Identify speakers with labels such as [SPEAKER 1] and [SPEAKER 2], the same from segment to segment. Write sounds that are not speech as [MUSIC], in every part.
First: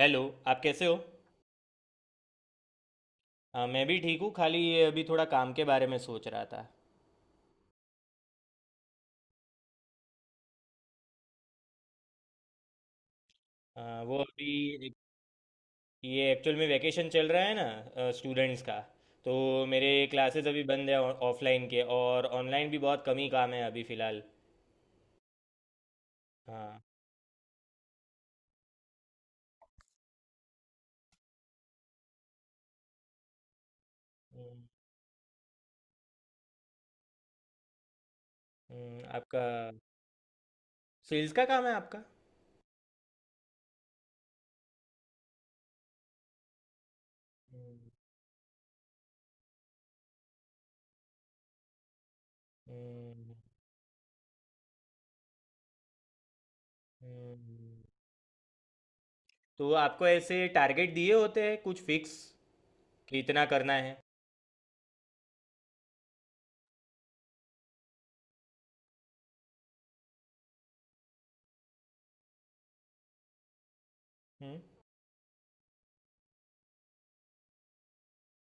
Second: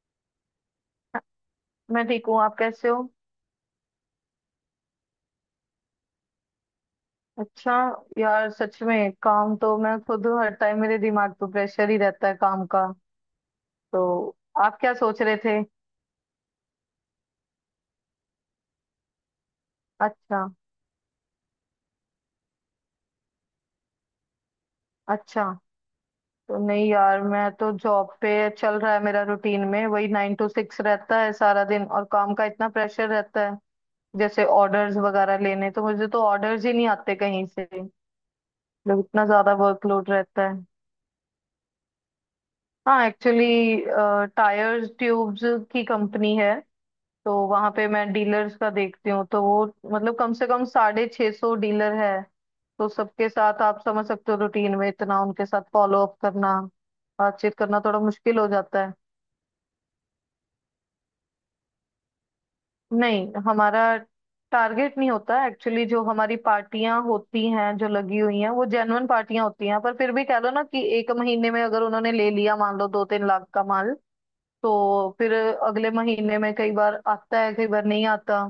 [SPEAKER 1] Hello. आप कैसे हो?
[SPEAKER 2] मैं ठीक हूँ। आप कैसे हो?
[SPEAKER 1] हाँ, मैं भी ठीक हूँ। खाली ये अभी थोड़ा काम के बारे में सोच रहा था।
[SPEAKER 2] अच्छा। यार सच में काम तो मैं खुद हूँ, हर टाइम मेरे दिमाग पे प्रेशर ही रहता है काम का।
[SPEAKER 1] हाँ, वो
[SPEAKER 2] तो आप
[SPEAKER 1] अभी
[SPEAKER 2] क्या सोच रहे थे?
[SPEAKER 1] ये एक्चुअल में वैकेशन चल रहा है ना स्टूडेंट्स का, तो मेरे
[SPEAKER 2] अच्छा।
[SPEAKER 1] क्लासेस अभी बंद है। ऑफलाइन के, और ऑनलाइन भी बहुत कम ही काम है अभी फ़िलहाल।
[SPEAKER 2] अच्छा। तो
[SPEAKER 1] हाँ।
[SPEAKER 2] नहीं यार, मैं तो जॉब पे चल रहा है, मेरा रूटीन में वही 9 to 6 रहता है सारा दिन, और काम का इतना प्रेशर रहता है, जैसे
[SPEAKER 1] हम्म,
[SPEAKER 2] ऑर्डर्स वगैरह लेने, तो मुझे तो ऑर्डर्स ही नहीं आते कहीं से। मतलब इतना
[SPEAKER 1] आपका
[SPEAKER 2] ज्यादा वर्कलोड रहता है।
[SPEAKER 1] सेल्स का काम है आपका?
[SPEAKER 2] हाँ एक्चुअली, टायर्स ट्यूब्स की कंपनी है, तो वहां पे
[SPEAKER 1] हम्म,
[SPEAKER 2] मैं डीलर्स का देखती हूँ, तो वो, मतलब कम से कम 650 डीलर है। तो सबके
[SPEAKER 1] हम्म,
[SPEAKER 2] साथ आप समझ सकते हो, रूटीन में इतना उनके साथ फॉलो अप करना, बातचीत करना
[SPEAKER 1] हम्म।
[SPEAKER 2] थोड़ा मुश्किल हो जाता है।
[SPEAKER 1] तो आपको ऐसे टारगेट दिए होते हैं कुछ फिक्स कि
[SPEAKER 2] नहीं,
[SPEAKER 1] इतना करना
[SPEAKER 2] हमारा
[SPEAKER 1] है?
[SPEAKER 2] टारगेट नहीं होता एक्चुअली, जो हमारी पार्टियां होती हैं जो लगी हुई हैं वो जेन्युइन पार्टियां होती हैं, पर फिर भी कह लो ना कि एक महीने में अगर उन्होंने ले लिया, मान लो 2-3 लाख का माल,
[SPEAKER 1] हम्म।
[SPEAKER 2] तो फिर अगले महीने में कई बार आता है कई बार नहीं आता।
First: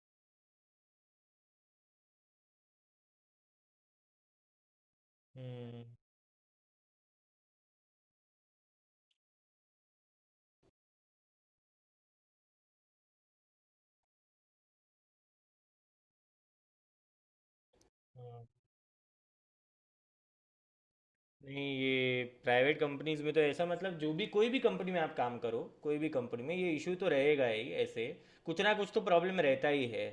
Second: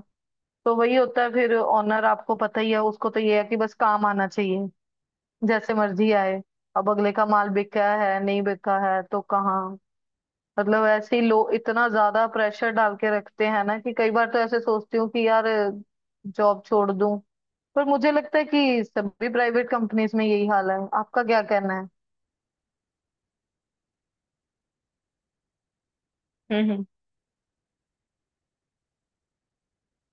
[SPEAKER 2] तो वही होता है, फिर ऑनर आपको पता ही है उसको, तो ये है कि बस काम आना चाहिए, जैसे
[SPEAKER 1] हम्म।
[SPEAKER 2] मर्जी आए। अब अगले का माल बिका है नहीं बिका है, तो कहाँ, मतलब ऐसे ही लोग इतना ज्यादा प्रेशर डाल के रखते हैं ना, कि कई बार तो ऐसे सोचती हूँ कि यार जॉब छोड़ दूं, पर मुझे लगता है
[SPEAKER 1] हाँ।
[SPEAKER 2] कि सभी प्राइवेट कंपनीज में यही हाल है। आपका क्या
[SPEAKER 1] नहीं,
[SPEAKER 2] कहना है?
[SPEAKER 1] ये प्राइवेट कंपनीज में तो ऐसा मतलब जो भी कोई भी कंपनी में आप काम करो, कोई भी कंपनी में
[SPEAKER 2] हम्म।
[SPEAKER 1] ये
[SPEAKER 2] हम्म।
[SPEAKER 1] इशू तो रहेगा ही ऐसे। कुछ ना कुछ तो प्रॉब्लम रहता ही है।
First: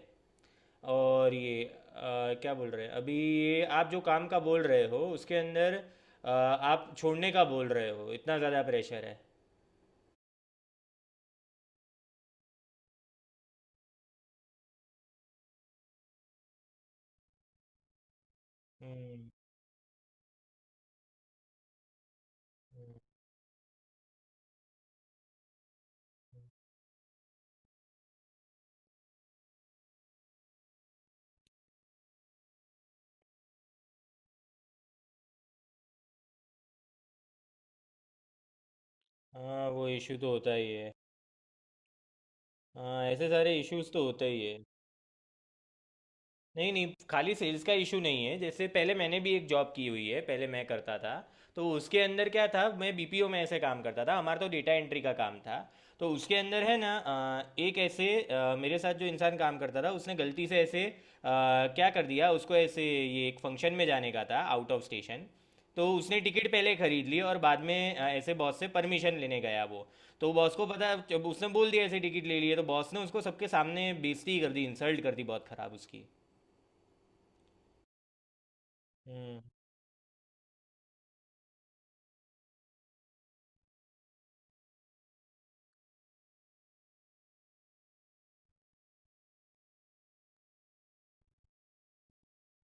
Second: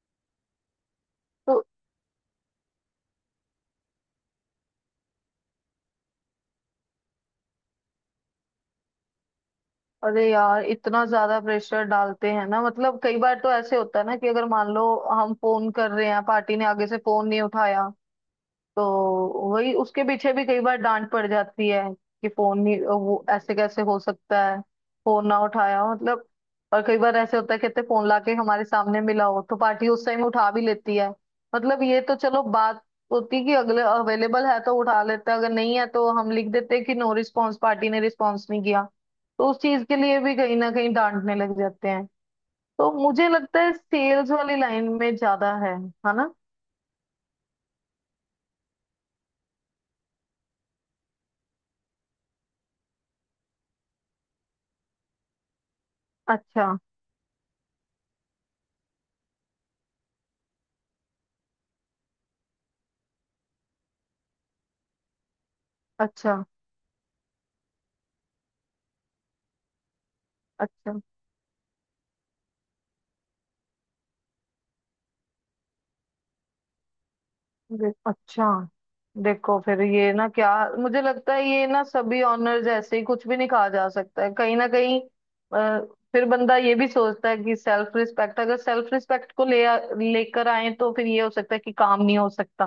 [SPEAKER 1] और ये
[SPEAKER 2] तो
[SPEAKER 1] क्या बोल रहे हैं अभी ये आप जो काम का बोल रहे हो उसके अंदर, आप छोड़ने का बोल रहे हो? इतना ज़्यादा प्रेशर है?
[SPEAKER 2] अरे यार, इतना ज्यादा प्रेशर डालते हैं ना, मतलब कई बार तो ऐसे होता है ना कि अगर मान लो हम फोन कर रहे हैं, पार्टी ने आगे से फोन नहीं उठाया, तो
[SPEAKER 1] हम्म।
[SPEAKER 2] वही उसके पीछे भी कई बार डांट पड़ जाती है कि फोन नहीं, वो ऐसे कैसे हो सकता है फोन ना उठाया हो, मतलब। और कई बार ऐसे होता है कहते फोन लाके हमारे सामने मिला हो, तो पार्टी उस टाइम उठा भी लेती है। मतलब ये तो चलो बात होती कि अगले अवेलेबल है तो उठा लेते हैं, अगर नहीं है तो हम लिख देते हैं कि नो रिस्पॉन्स, पार्टी ने रिस्पॉन्स नहीं किया, तो उस
[SPEAKER 1] हाँ,
[SPEAKER 2] चीज
[SPEAKER 1] वो
[SPEAKER 2] के
[SPEAKER 1] इशू
[SPEAKER 2] लिए
[SPEAKER 1] तो
[SPEAKER 2] भी
[SPEAKER 1] होता
[SPEAKER 2] कहीं ना
[SPEAKER 1] ही है।
[SPEAKER 2] कहीं डांटने लग जाते हैं। तो
[SPEAKER 1] हाँ, ऐसे
[SPEAKER 2] मुझे
[SPEAKER 1] सारे
[SPEAKER 2] लगता है
[SPEAKER 1] इश्यूज तो होते
[SPEAKER 2] सेल्स
[SPEAKER 1] ही
[SPEAKER 2] वाली
[SPEAKER 1] है।
[SPEAKER 2] लाइन में ज्यादा है ना?
[SPEAKER 1] नहीं नहीं, खाली सेल्स का इशू नहीं है। जैसे पहले मैंने भी एक जॉब की हुई है, पहले मैं करता था। तो उसके अंदर क्या था, मैं बीपीओ में ऐसे काम करता था, हमारा तो डेटा एंट्री का काम था। तो उसके अंदर
[SPEAKER 2] अच्छा।
[SPEAKER 1] है ना एक ऐसे, मेरे साथ जो इंसान काम करता था, उसने गलती से ऐसे क्या कर दिया, उसको ऐसे ये एक फंक्शन में जाने का था आउट ऑफ स्टेशन। तो उसने
[SPEAKER 2] अच्छा।
[SPEAKER 1] टिकट पहले खरीद ली और बाद में ऐसे बॉस से परमिशन लेने गया वो। तो बॉस को
[SPEAKER 2] अच्छा।
[SPEAKER 1] पता जब उसने बोल दिया ऐसे टिकट ले लिए, तो बॉस ने उसको सबके सामने बेइज्जती कर दी, इंसल्ट कर दी बहुत खराब उसकी।
[SPEAKER 2] अच्छा।
[SPEAKER 1] हम्म।
[SPEAKER 2] देखो, फिर ये ना क्या, मुझे लगता है ये ना सभी ऑनर्स ऐसे ही, कुछ भी नहीं कहा जा सकता है कहीं ना कहीं। अ, फिर बंदा ये भी सोचता है कि सेल्फ रिस्पेक्ट, अगर सेल्फ रिस्पेक्ट को लेकर आए तो फिर ये हो सकता है कि काम नहीं हो सकता,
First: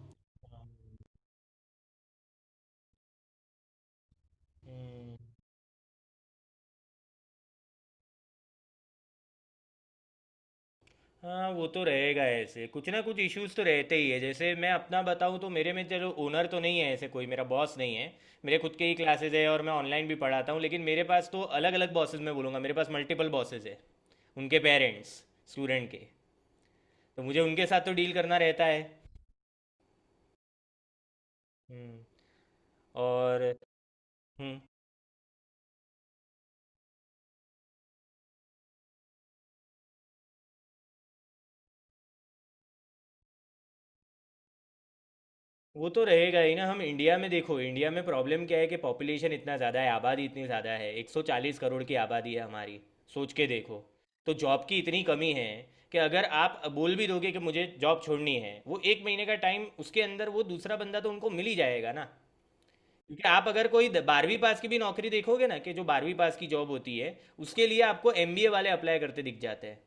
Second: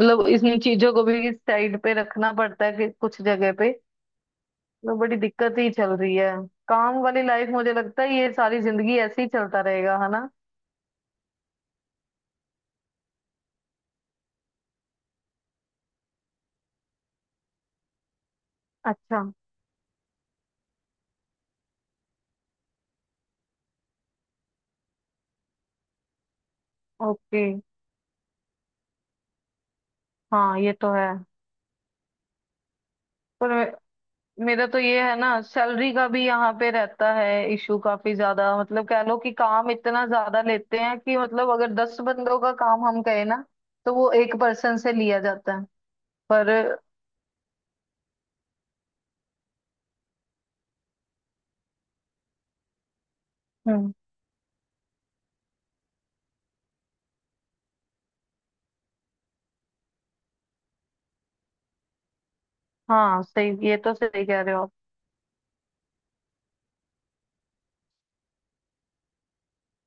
[SPEAKER 2] मतलब इन चीजों को भी साइड पे रखना पड़ता है कि कुछ जगह पे। तो
[SPEAKER 1] हम्म,
[SPEAKER 2] बड़ी दिक्कत ही चल रही है काम वाली लाइफ, मुझे लगता है ये सारी जिंदगी ऐसे ही चलता रहेगा, है ना?
[SPEAKER 1] हाँ वो तो रहेगा ऐसे। कुछ ना कुछ इश्यूज तो रहते ही है। जैसे मैं अपना बताऊँ, तो मेरे में चलो ओनर तो नहीं है ऐसे, कोई मेरा बॉस नहीं है। मेरे खुद के ही
[SPEAKER 2] अच्छा।
[SPEAKER 1] क्लासेज है और मैं ऑनलाइन भी पढ़ाता हूँ, लेकिन मेरे पास तो अलग अलग बॉसेज, मैं बोलूँगा मेरे पास मल्टीपल बॉसेज है। उनके पेरेंट्स, स्टूडेंट के। तो मुझे
[SPEAKER 2] ओके।
[SPEAKER 1] उनके साथ तो डील करना रहता है।
[SPEAKER 2] हाँ ये तो है,
[SPEAKER 1] हम्म। और
[SPEAKER 2] पर।
[SPEAKER 1] हम्म,
[SPEAKER 2] मेरा तो ये है ना, सैलरी का भी यहाँ पे रहता है इशू काफी ज्यादा, मतलब कह लो कि काम इतना ज्यादा लेते हैं कि, मतलब अगर 10 बंदों का काम हम कहें ना, तो वो एक पर्सन से लिया जाता है।
[SPEAKER 1] वो तो रहेगा
[SPEAKER 2] पर।
[SPEAKER 1] ही ना। हम इंडिया में देखो, इंडिया में प्रॉब्लम क्या है कि पॉपुलेशन इतना ज़्यादा है, आबादी इतनी ज़्यादा है, 140 करोड़ की आबादी है हमारी। सोच के देखो।
[SPEAKER 2] हम्म।
[SPEAKER 1] तो जॉब की इतनी कमी है कि अगर आप बोल भी दोगे कि मुझे जॉब छोड़नी है, वो 1 महीने का टाइम उसके अंदर वो दूसरा बंदा तो उनको मिल ही जाएगा ना।
[SPEAKER 2] हाँ
[SPEAKER 1] क्योंकि आप अगर
[SPEAKER 2] सही, ये तो सही
[SPEAKER 1] 12वीं
[SPEAKER 2] कह रहे
[SPEAKER 1] पास
[SPEAKER 2] हो
[SPEAKER 1] की
[SPEAKER 2] आप।
[SPEAKER 1] भी नौकरी देखोगे ना, कि जो 12वीं पास की जॉब होती है, उसके लिए आपको एमबीए वाले अप्लाई करते दिख जाते हैं।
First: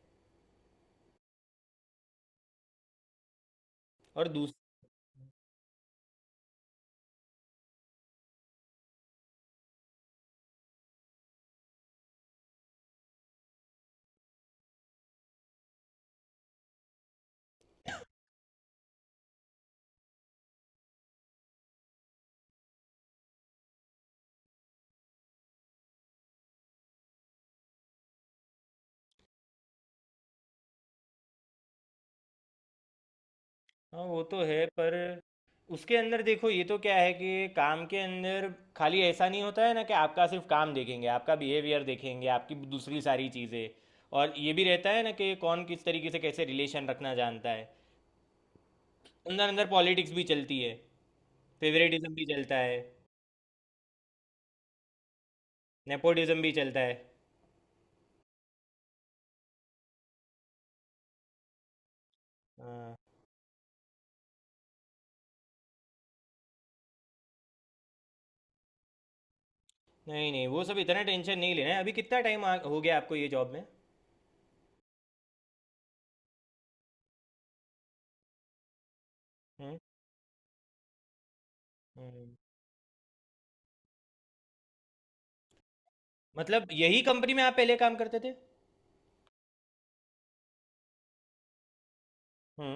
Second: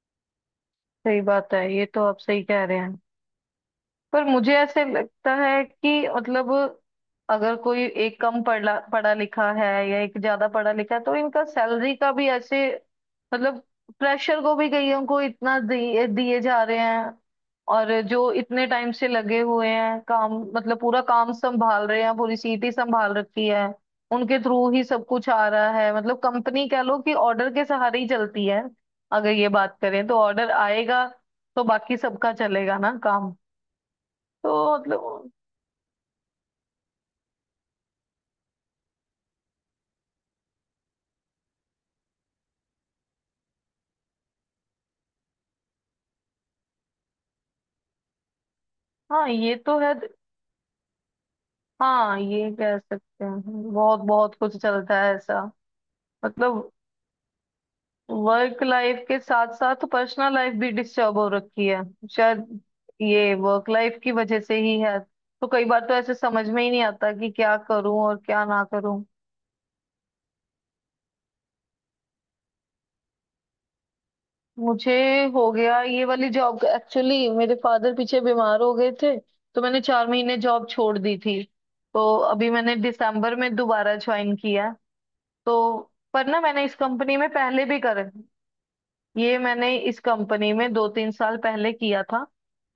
[SPEAKER 2] सही बात है, ये तो आप सही कह रहे हैं, पर
[SPEAKER 1] और दूस
[SPEAKER 2] मुझे ऐसे लगता है कि, मतलब अगर कोई एक कम पढ़ा पढ़ा लिखा है या एक ज्यादा पढ़ा लिखा है, तो इनका सैलरी का भी ऐसे, मतलब प्रेशर को भी कईयों को इतना दिए दिए जा रहे हैं, और जो इतने टाइम से लगे हुए हैं काम, मतलब पूरा काम संभाल रहे हैं, पूरी सीट ही संभाल रखी है, उनके थ्रू ही सब कुछ आ रहा है, मतलब कंपनी कह लो कि ऑर्डर के सहारे ही चलती है। अगर ये बात करें, तो ऑर्डर आएगा तो बाकी सबका चलेगा ना काम।
[SPEAKER 1] हाँ, वो तो
[SPEAKER 2] तो
[SPEAKER 1] है। पर
[SPEAKER 2] मतलब,
[SPEAKER 1] उसके अंदर देखो, ये तो क्या है कि काम के अंदर खाली ऐसा नहीं होता है ना कि आपका सिर्फ काम देखेंगे। आपका बिहेवियर देखेंगे, आपकी दूसरी सारी चीज़ें। और ये भी रहता है ना कि कौन किस तरीके से कैसे रिलेशन रखना जानता है।
[SPEAKER 2] हाँ
[SPEAKER 1] अंदर
[SPEAKER 2] ये
[SPEAKER 1] अंदर
[SPEAKER 2] तो है।
[SPEAKER 1] पॉलिटिक्स भी चलती है, फेवरेटिज्म
[SPEAKER 2] हाँ
[SPEAKER 1] भी
[SPEAKER 2] ये
[SPEAKER 1] चलता
[SPEAKER 2] कह
[SPEAKER 1] है,
[SPEAKER 2] सकते हैं, बहुत बहुत कुछ चलता है ऐसा।
[SPEAKER 1] नेपोटिज्म भी
[SPEAKER 2] मतलब
[SPEAKER 1] चलता है।
[SPEAKER 2] वर्क लाइफ के साथ साथ पर्सनल लाइफ भी डिस्टर्ब हो रखी है शायद,
[SPEAKER 1] हाँ।
[SPEAKER 2] ये वर्क लाइफ की वजह से ही है। तो कई बार तो ऐसे समझ में ही नहीं आता कि क्या करूं और क्या ना करूं।
[SPEAKER 1] नहीं नहीं, वो सब इतना टेंशन नहीं लेना है। अभी कितना टाइम हो गया आपको ये जॉब में?
[SPEAKER 2] मुझे हो गया ये वाली जॉब, एक्चुअली मेरे फादर पीछे बीमार हो गए थे, तो
[SPEAKER 1] हम्म।
[SPEAKER 2] मैंने 4 महीने जॉब छोड़ दी थी, तो
[SPEAKER 1] हम्म।
[SPEAKER 2] अभी मैंने दिसंबर में दोबारा ज्वाइन किया। तो पर ना मैंने
[SPEAKER 1] मतलब
[SPEAKER 2] इस
[SPEAKER 1] यही
[SPEAKER 2] कंपनी में
[SPEAKER 1] कंपनी में आप
[SPEAKER 2] पहले
[SPEAKER 1] पहले
[SPEAKER 2] भी
[SPEAKER 1] काम
[SPEAKER 2] कर,
[SPEAKER 1] करते थे?
[SPEAKER 2] ये मैंने इस कंपनी में 2-3 साल पहले किया था,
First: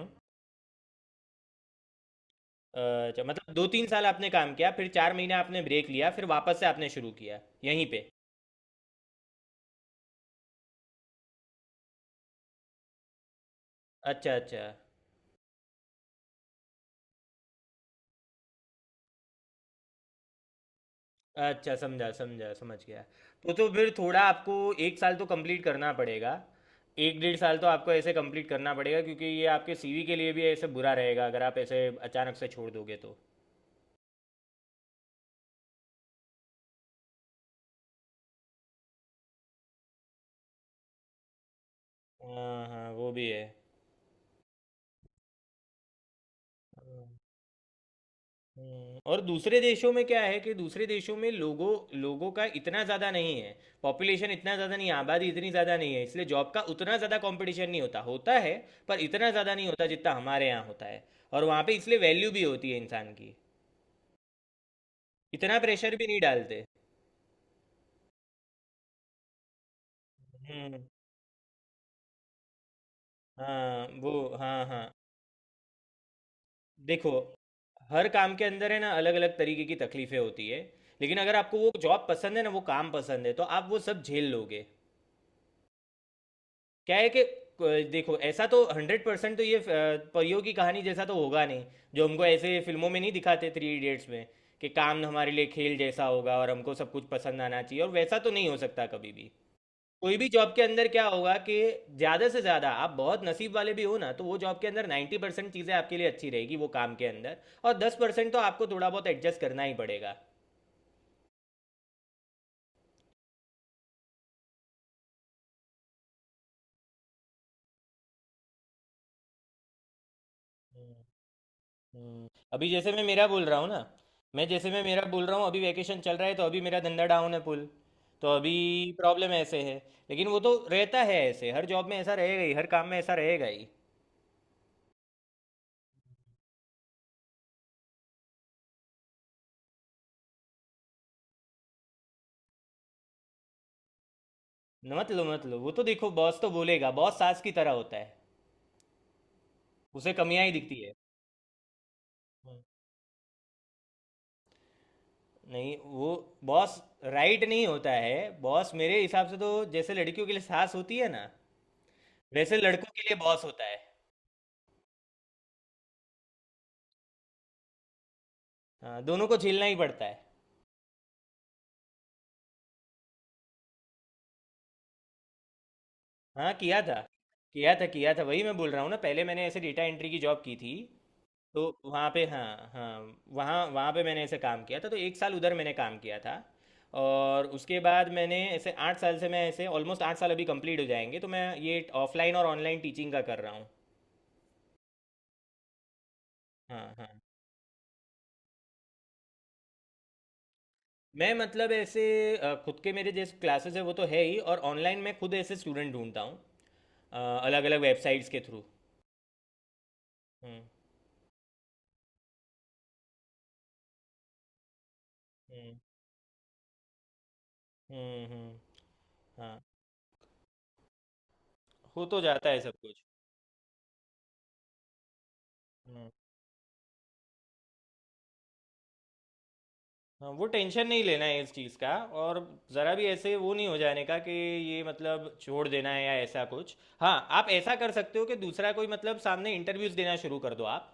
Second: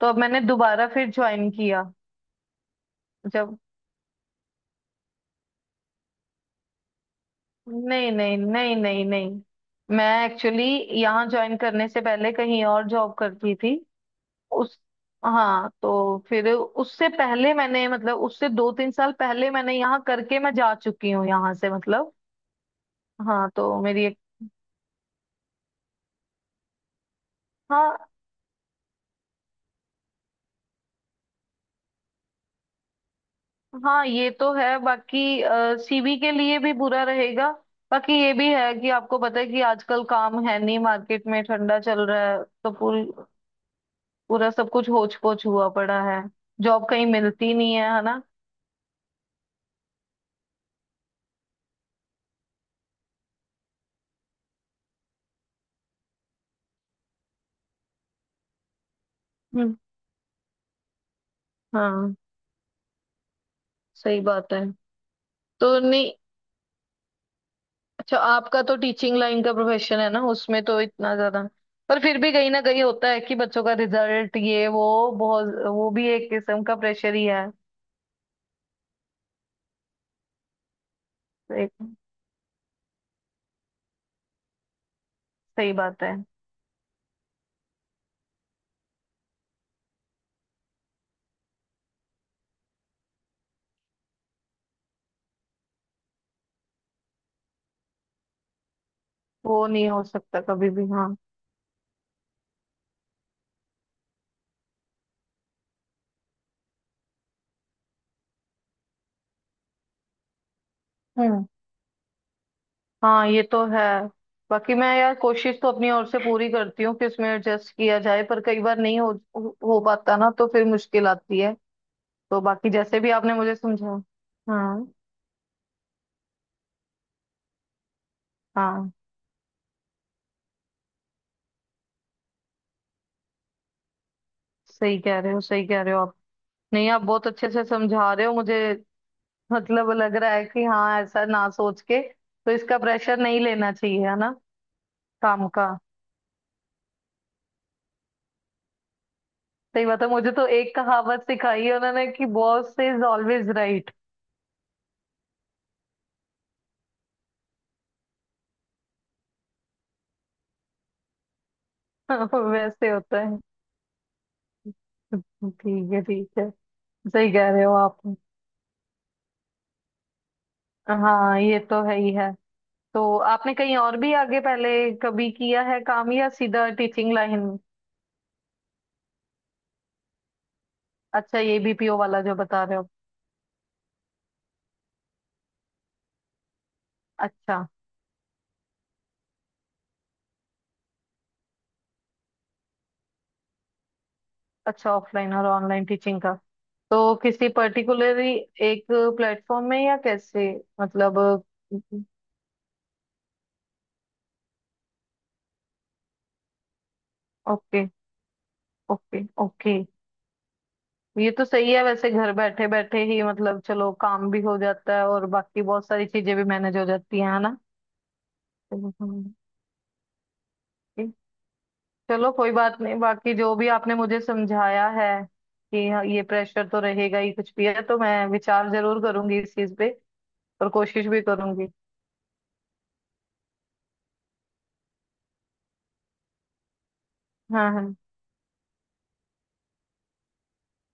[SPEAKER 2] तो अब मैंने दोबारा फिर ज्वाइन किया।
[SPEAKER 1] अच्छा, मतलब
[SPEAKER 2] जब
[SPEAKER 1] 2 3 साल आपने काम किया, फिर 4 महीने आपने ब्रेक लिया, फिर वापस से आपने शुरू किया यहीं पे?
[SPEAKER 2] नहीं नहीं नहीं नहीं नहीं, मैं एक्चुअली यहाँ ज्वाइन करने से पहले कहीं और जॉब करती थी।
[SPEAKER 1] अच्छा, अच्छा।
[SPEAKER 2] उस हाँ तो फिर उससे पहले मैंने, मतलब उससे 2-3 साल पहले मैंने यहाँ करके मैं जा चुकी हूँ यहाँ से,
[SPEAKER 1] अच्छा, समझा
[SPEAKER 2] मतलब।
[SPEAKER 1] समझा, समझ गया।
[SPEAKER 2] हाँ
[SPEAKER 1] तो
[SPEAKER 2] तो
[SPEAKER 1] फिर
[SPEAKER 2] मेरी एक,
[SPEAKER 1] थोड़ा आपको 1 साल तो कंप्लीट करना पड़ेगा। 1 डेढ़ साल तो आपको
[SPEAKER 2] हाँ
[SPEAKER 1] ऐसे कंप्लीट करना पड़ेगा, क्योंकि ये आपके सीवी के लिए भी ऐसे बुरा रहेगा अगर आप ऐसे अचानक से छोड़ दोगे तो।
[SPEAKER 2] हाँ ये तो है बाकी, सीवी के लिए भी बुरा रहेगा, बाकी ये भी है कि आपको पता है कि आजकल काम है नहीं, मार्केट में ठंडा चल रहा है,
[SPEAKER 1] हाँ
[SPEAKER 2] तो
[SPEAKER 1] हाँ,
[SPEAKER 2] पूरी
[SPEAKER 1] वो भी है।
[SPEAKER 2] पूरा सब कुछ होच पोच हुआ पड़ा है, जॉब
[SPEAKER 1] हाँ।
[SPEAKER 2] कहीं मिलती नहीं है, है ना?
[SPEAKER 1] और दूसरे देशों में क्या है कि दूसरे देशों में लोगों लोगों का इतना ज़्यादा नहीं है। पॉपुलेशन इतना ज़्यादा नहीं है, आबादी इतनी ज़्यादा नहीं है, इसलिए जॉब का उतना ज़्यादा कंपटीशन नहीं होता होता है। पर इतना ज़्यादा नहीं
[SPEAKER 2] हम्म।
[SPEAKER 1] होता जितना हमारे यहाँ होता है। और वहाँ पे इसलिए
[SPEAKER 2] हाँ
[SPEAKER 1] वैल्यू भी होती है इंसान की।
[SPEAKER 2] सही बात है।
[SPEAKER 1] इतना
[SPEAKER 2] तो
[SPEAKER 1] प्रेशर भी
[SPEAKER 2] नहीं,
[SPEAKER 1] नहीं डालते।
[SPEAKER 2] अच्छा आपका तो टीचिंग लाइन का प्रोफेशन है ना, उसमें तो
[SPEAKER 1] हम्म।
[SPEAKER 2] इतना ज्यादा, पर फिर भी कहीं ना कहीं होता है कि बच्चों का
[SPEAKER 1] हाँ वो,
[SPEAKER 2] रिजल्ट
[SPEAKER 1] हाँ
[SPEAKER 2] ये
[SPEAKER 1] हाँ।
[SPEAKER 2] वो, बहुत वो भी एक किस्म का
[SPEAKER 1] देखो,
[SPEAKER 2] प्रेशर ही है।
[SPEAKER 1] हर काम के अंदर है ना अलग अलग तरीके की तकलीफें होती है। लेकिन अगर आपको वो
[SPEAKER 2] एक,
[SPEAKER 1] जॉब पसंद है ना, वो काम पसंद है, तो आप वो सब झेल लोगे।
[SPEAKER 2] सही बात है।
[SPEAKER 1] क्या है कि, देखो ऐसा तो 100% तो ये परियों की कहानी जैसा तो होगा नहीं। जो हमको ऐसे फिल्मों में नहीं दिखाते थ्री इडियट्स में, कि काम हमारे लिए खेल जैसा होगा और हमको सब कुछ पसंद आना चाहिए, और वैसा तो नहीं हो सकता कभी भी।
[SPEAKER 2] वो नहीं हो
[SPEAKER 1] कोई भी
[SPEAKER 2] सकता
[SPEAKER 1] जॉब के
[SPEAKER 2] कभी भी,
[SPEAKER 1] अंदर क्या
[SPEAKER 2] हाँ।
[SPEAKER 1] होगा कि ज़्यादा से ज़्यादा आप बहुत नसीब वाले भी हो ना, तो वो जॉब के अंदर 90% चीज़ें आपके लिए अच्छी रहेगी वो काम के अंदर। और 10% तो आपको थोड़ा बहुत एडजस्ट करना ही पड़ेगा।
[SPEAKER 2] हम्म। हाँ ये तो है, बाकी मैं यार कोशिश तो अपनी ओर से पूरी करती हूँ कि उसमें एडजस्ट किया जाए, पर कई बार नहीं हो पाता ना, तो फिर मुश्किल आती है। तो
[SPEAKER 1] अभी
[SPEAKER 2] बाकी
[SPEAKER 1] जैसे
[SPEAKER 2] जैसे
[SPEAKER 1] मैं
[SPEAKER 2] भी
[SPEAKER 1] मेरा
[SPEAKER 2] आपने
[SPEAKER 1] बोल
[SPEAKER 2] मुझे
[SPEAKER 1] रहा हूँ ना,
[SPEAKER 2] समझाया,
[SPEAKER 1] मैं जैसे मैं
[SPEAKER 2] हाँ
[SPEAKER 1] मेरा बोल रहा हूँ, अभी वैकेशन चल रहा है तो अभी मेरा धंधा डाउन है पुल। तो अभी
[SPEAKER 2] हाँ,
[SPEAKER 1] प्रॉब्लम ऐसे है। लेकिन वो तो रहता है ऐसे, हर जॉब में ऐसा रहेगा ही, हर काम में ऐसा रहेगा ही।
[SPEAKER 2] सही कह रहे हो सही कह रहे हो आप। नहीं, आप बहुत अच्छे से समझा रहे हो मुझे। [LAUGHS] मतलब लग रहा है कि हाँ, ऐसा ना सोच के, तो इसका प्रेशर नहीं लेना चाहिए, है ना?
[SPEAKER 1] मत लो मत
[SPEAKER 2] काम
[SPEAKER 1] लो,
[SPEAKER 2] का।
[SPEAKER 1] वो तो देखो बॉस तो बोलेगा। बॉस सास की तरह होता है,
[SPEAKER 2] सही बात है,
[SPEAKER 1] उसे
[SPEAKER 2] मुझे
[SPEAKER 1] कमियां
[SPEAKER 2] तो
[SPEAKER 1] ही
[SPEAKER 2] एक
[SPEAKER 1] दिखती है।
[SPEAKER 2] कहावत सिखाई है उन्होंने कि
[SPEAKER 1] हम्म।
[SPEAKER 2] Boss is always right.
[SPEAKER 1] नहीं, वो बॉस राइट नहीं होता है। बॉस मेरे हिसाब से तो जैसे लड़कियों के लिए सास होती है ना,
[SPEAKER 2] [LAUGHS] हाँ,
[SPEAKER 1] वैसे
[SPEAKER 2] वैसे
[SPEAKER 1] लड़कों के लिए
[SPEAKER 2] होता है।
[SPEAKER 1] बॉस होता है।
[SPEAKER 2] ठीक है ठीक है, सही कह रहे हो आप।
[SPEAKER 1] हाँ, दोनों को झेलना ही पड़ता है।
[SPEAKER 2] हाँ ये तो है ही है। तो आपने कहीं और भी आगे पहले कभी किया है काम या
[SPEAKER 1] हाँ
[SPEAKER 2] सीधा
[SPEAKER 1] किया था
[SPEAKER 2] टीचिंग लाइन?
[SPEAKER 1] किया था किया था। वही मैं बोल रहा हूँ ना, पहले मैंने ऐसे डेटा एंट्री की जॉब की थी।
[SPEAKER 2] अच्छा, ये
[SPEAKER 1] तो
[SPEAKER 2] बीपीओ
[SPEAKER 1] वहाँ
[SPEAKER 2] वाला
[SPEAKER 1] पे,
[SPEAKER 2] जो बता
[SPEAKER 1] हाँ
[SPEAKER 2] रहे हो।
[SPEAKER 1] हाँ, वहाँ वहाँ पे मैंने ऐसे काम किया था। तो 1 साल उधर मैंने काम किया था, और
[SPEAKER 2] अच्छा
[SPEAKER 1] उसके बाद मैंने ऐसे 8 साल से, मैं ऐसे ऑलमोस्ट 8 साल अभी कंप्लीट हो जाएंगे, तो मैं ये ऑफलाइन और ऑनलाइन टीचिंग का कर रहा हूँ।
[SPEAKER 2] अच्छा, ऑफलाइन और ऑनलाइन टीचिंग का।
[SPEAKER 1] हाँ हाँ।
[SPEAKER 2] तो किसी पर्टिकुलरली एक प्लेटफॉर्म में या कैसे, मतलब।
[SPEAKER 1] मैं मतलब ऐसे, खुद के मेरे जैसे क्लासेस है वो तो है ही, और ऑनलाइन मैं खुद ऐसे स्टूडेंट ढूंढता हूँ अलग अलग
[SPEAKER 2] ओके
[SPEAKER 1] वेबसाइट्स के थ्रू।
[SPEAKER 2] ओके ओके,
[SPEAKER 1] हम्म।
[SPEAKER 2] ये तो सही है वैसे, घर बैठे बैठे ही मतलब चलो काम भी हो जाता है, और बाकी
[SPEAKER 1] हम्म,
[SPEAKER 2] बहुत सारी चीजें भी मैनेज हो जाती हैं, है ना?
[SPEAKER 1] हम्म,
[SPEAKER 2] हम्म। हम्म।
[SPEAKER 1] हाँ। हो तो
[SPEAKER 2] चलो
[SPEAKER 1] जाता
[SPEAKER 2] कोई
[SPEAKER 1] है सब
[SPEAKER 2] बात नहीं,
[SPEAKER 1] कुछ।
[SPEAKER 2] बाकी जो भी आपने मुझे समझाया है कि हाँ,
[SPEAKER 1] हम्म।
[SPEAKER 2] ये प्रेशर तो रहेगा ही कुछ भी है, तो मैं विचार जरूर करूंगी इस चीज पे
[SPEAKER 1] हाँ, वो
[SPEAKER 2] और
[SPEAKER 1] टेंशन नहीं
[SPEAKER 2] कोशिश भी
[SPEAKER 1] लेना है इस
[SPEAKER 2] करूंगी।
[SPEAKER 1] चीज़ का। और ज़रा भी ऐसे वो नहीं हो जाने का कि ये मतलब छोड़ देना है या ऐसा कुछ। हाँ, आप
[SPEAKER 2] हाँ
[SPEAKER 1] ऐसा कर
[SPEAKER 2] हाँ।
[SPEAKER 1] सकते हो कि दूसरा कोई मतलब सामने इंटरव्यूज़ देना शुरू कर दो आप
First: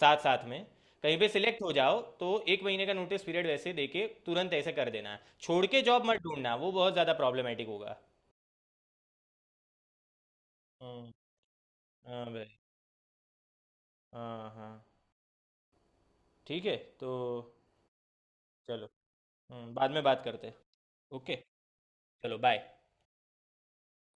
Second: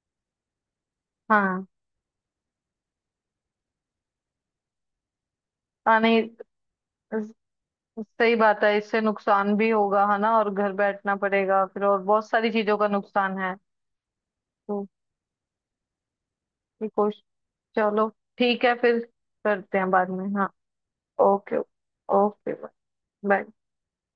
[SPEAKER 1] साथ साथ में। कहीं पे सिलेक्ट
[SPEAKER 2] हाँ
[SPEAKER 1] हो जाओ तो 1 महीने का नोटिस पीरियड वैसे दे के तुरंत ऐसे कर देना। छोड़ के
[SPEAKER 2] हाँ
[SPEAKER 1] जॉब मत
[SPEAKER 2] नहीं,
[SPEAKER 1] ढूंढना, वो बहुत ज़्यादा
[SPEAKER 2] स-
[SPEAKER 1] प्रॉब्लमेटिक होगा।
[SPEAKER 2] सही बात है, इससे नुकसान भी होगा है ना, और घर
[SPEAKER 1] हाँ।
[SPEAKER 2] बैठना पड़ेगा फिर, और
[SPEAKER 1] हाँ
[SPEAKER 2] बहुत सारी
[SPEAKER 1] भाई,
[SPEAKER 2] चीजों का नुकसान है।
[SPEAKER 1] हाँ हाँ।
[SPEAKER 2] तो
[SPEAKER 1] ठीक है
[SPEAKER 2] ये
[SPEAKER 1] तो
[SPEAKER 2] कोश चलो ठीक है
[SPEAKER 1] चलो।
[SPEAKER 2] फिर, करते हैं
[SPEAKER 1] बाद में
[SPEAKER 2] बाद
[SPEAKER 1] बात
[SPEAKER 2] में,
[SPEAKER 1] करते
[SPEAKER 2] हाँ।
[SPEAKER 1] हैं। ओके।
[SPEAKER 2] ओके।
[SPEAKER 1] चलो,
[SPEAKER 2] ओके।
[SPEAKER 1] बाय।
[SPEAKER 2] बाय।